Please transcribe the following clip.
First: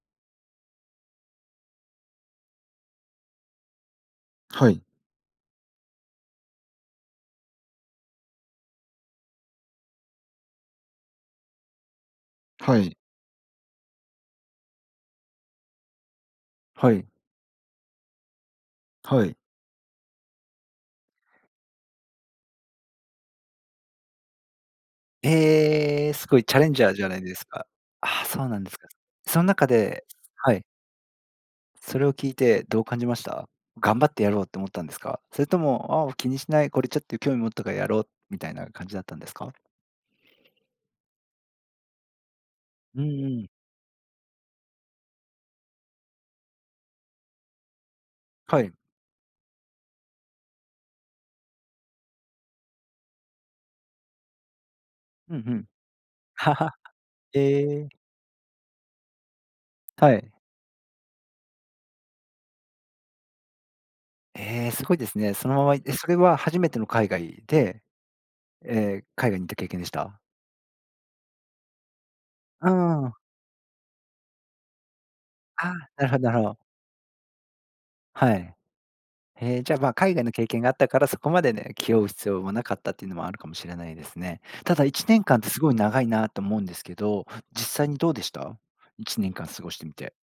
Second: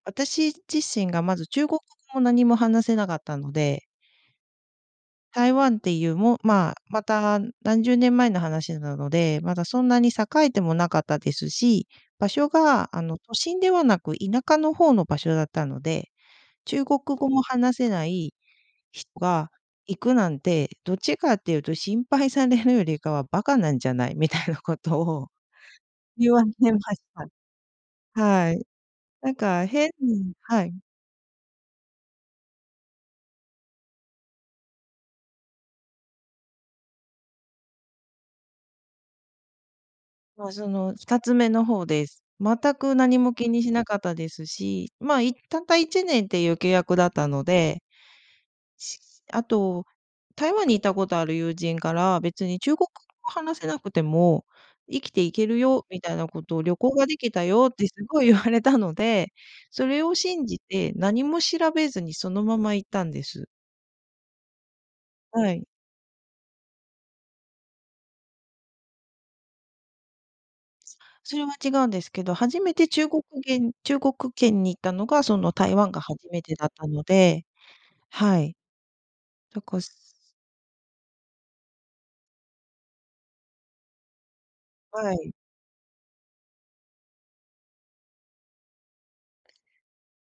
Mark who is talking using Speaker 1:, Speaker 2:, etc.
Speaker 1: 私自身がまず、中国語も何も話せなかったので
Speaker 2: はい。
Speaker 1: 台湾っていうもまあ、また何十年前の話なので、まだ、そんなに栄えてもなかったですし、場所
Speaker 2: は
Speaker 1: が、
Speaker 2: い。
Speaker 1: あの、都心ではなく、田舎の方の場所だったので、中
Speaker 2: は
Speaker 1: 国
Speaker 2: い。
Speaker 1: 語も話せない人
Speaker 2: はい。
Speaker 1: が行くなんて、どっちかっていうと心配されるよりかは、馬鹿なんじゃないみたいなことを、
Speaker 2: ええ、す
Speaker 1: 言
Speaker 2: ごい
Speaker 1: われ
Speaker 2: チャレン
Speaker 1: ま
Speaker 2: ジャー
Speaker 1: し
Speaker 2: じゃないですか。
Speaker 1: た。
Speaker 2: あ、そう
Speaker 1: は
Speaker 2: な
Speaker 1: い。
Speaker 2: んですか。
Speaker 1: なん
Speaker 2: そん
Speaker 1: か、
Speaker 2: 中
Speaker 1: 変
Speaker 2: で
Speaker 1: に
Speaker 2: はい。
Speaker 1: はい。
Speaker 2: それを聞いてどう感じました？頑張ってやろうって思ったんですか？それとも、あう、気にしない、これ、ちょっと、興味持ったからやろう、みたいな感じだったんですか？
Speaker 1: まあ、その2つ目の方です。全く
Speaker 2: うん
Speaker 1: 何
Speaker 2: う
Speaker 1: も
Speaker 2: ん。
Speaker 1: 気にしなかったですし、まあ、いったった1年っていう契約だったので
Speaker 2: はい。
Speaker 1: しあと、台湾に行ったことある友人から「別に中国語が話せなくても、生きてい
Speaker 2: うん、
Speaker 1: け
Speaker 2: ふ
Speaker 1: る
Speaker 2: ん。
Speaker 1: よ」みたいなことを「旅行が できた
Speaker 2: へ
Speaker 1: よ」って
Speaker 2: え。
Speaker 1: すごい言われたので、それ
Speaker 2: は
Speaker 1: を
Speaker 2: い。
Speaker 1: 信じて、何も調べずにそのまま行ったんです。
Speaker 2: ええ、すごいですね。そ
Speaker 1: は
Speaker 2: の
Speaker 1: い。
Speaker 2: まま、いえ、それは、初めての海外で、ええ、海外に行った経験でした？
Speaker 1: それは違うんですけど、初
Speaker 2: う
Speaker 1: めて
Speaker 2: ー
Speaker 1: 中
Speaker 2: ん。
Speaker 1: 国げん中国圏に行ったのがその
Speaker 2: あ
Speaker 1: 台
Speaker 2: あ、
Speaker 1: 湾が
Speaker 2: なるほ
Speaker 1: 初
Speaker 2: な
Speaker 1: めて
Speaker 2: ほ
Speaker 1: だったので。
Speaker 2: は
Speaker 1: は
Speaker 2: い。
Speaker 1: い。
Speaker 2: へ
Speaker 1: だ
Speaker 2: え、じゃ、
Speaker 1: か
Speaker 2: ま
Speaker 1: す
Speaker 2: あ、海外の経験があったから、そこまでね、気負う必要もなかったっていうのもあるかもしれないですね。ただいち
Speaker 1: は
Speaker 2: ねん
Speaker 1: い。
Speaker 2: かんってすごい長いなと思うんですけど、実際にどうでした？1年間過ごしてみて？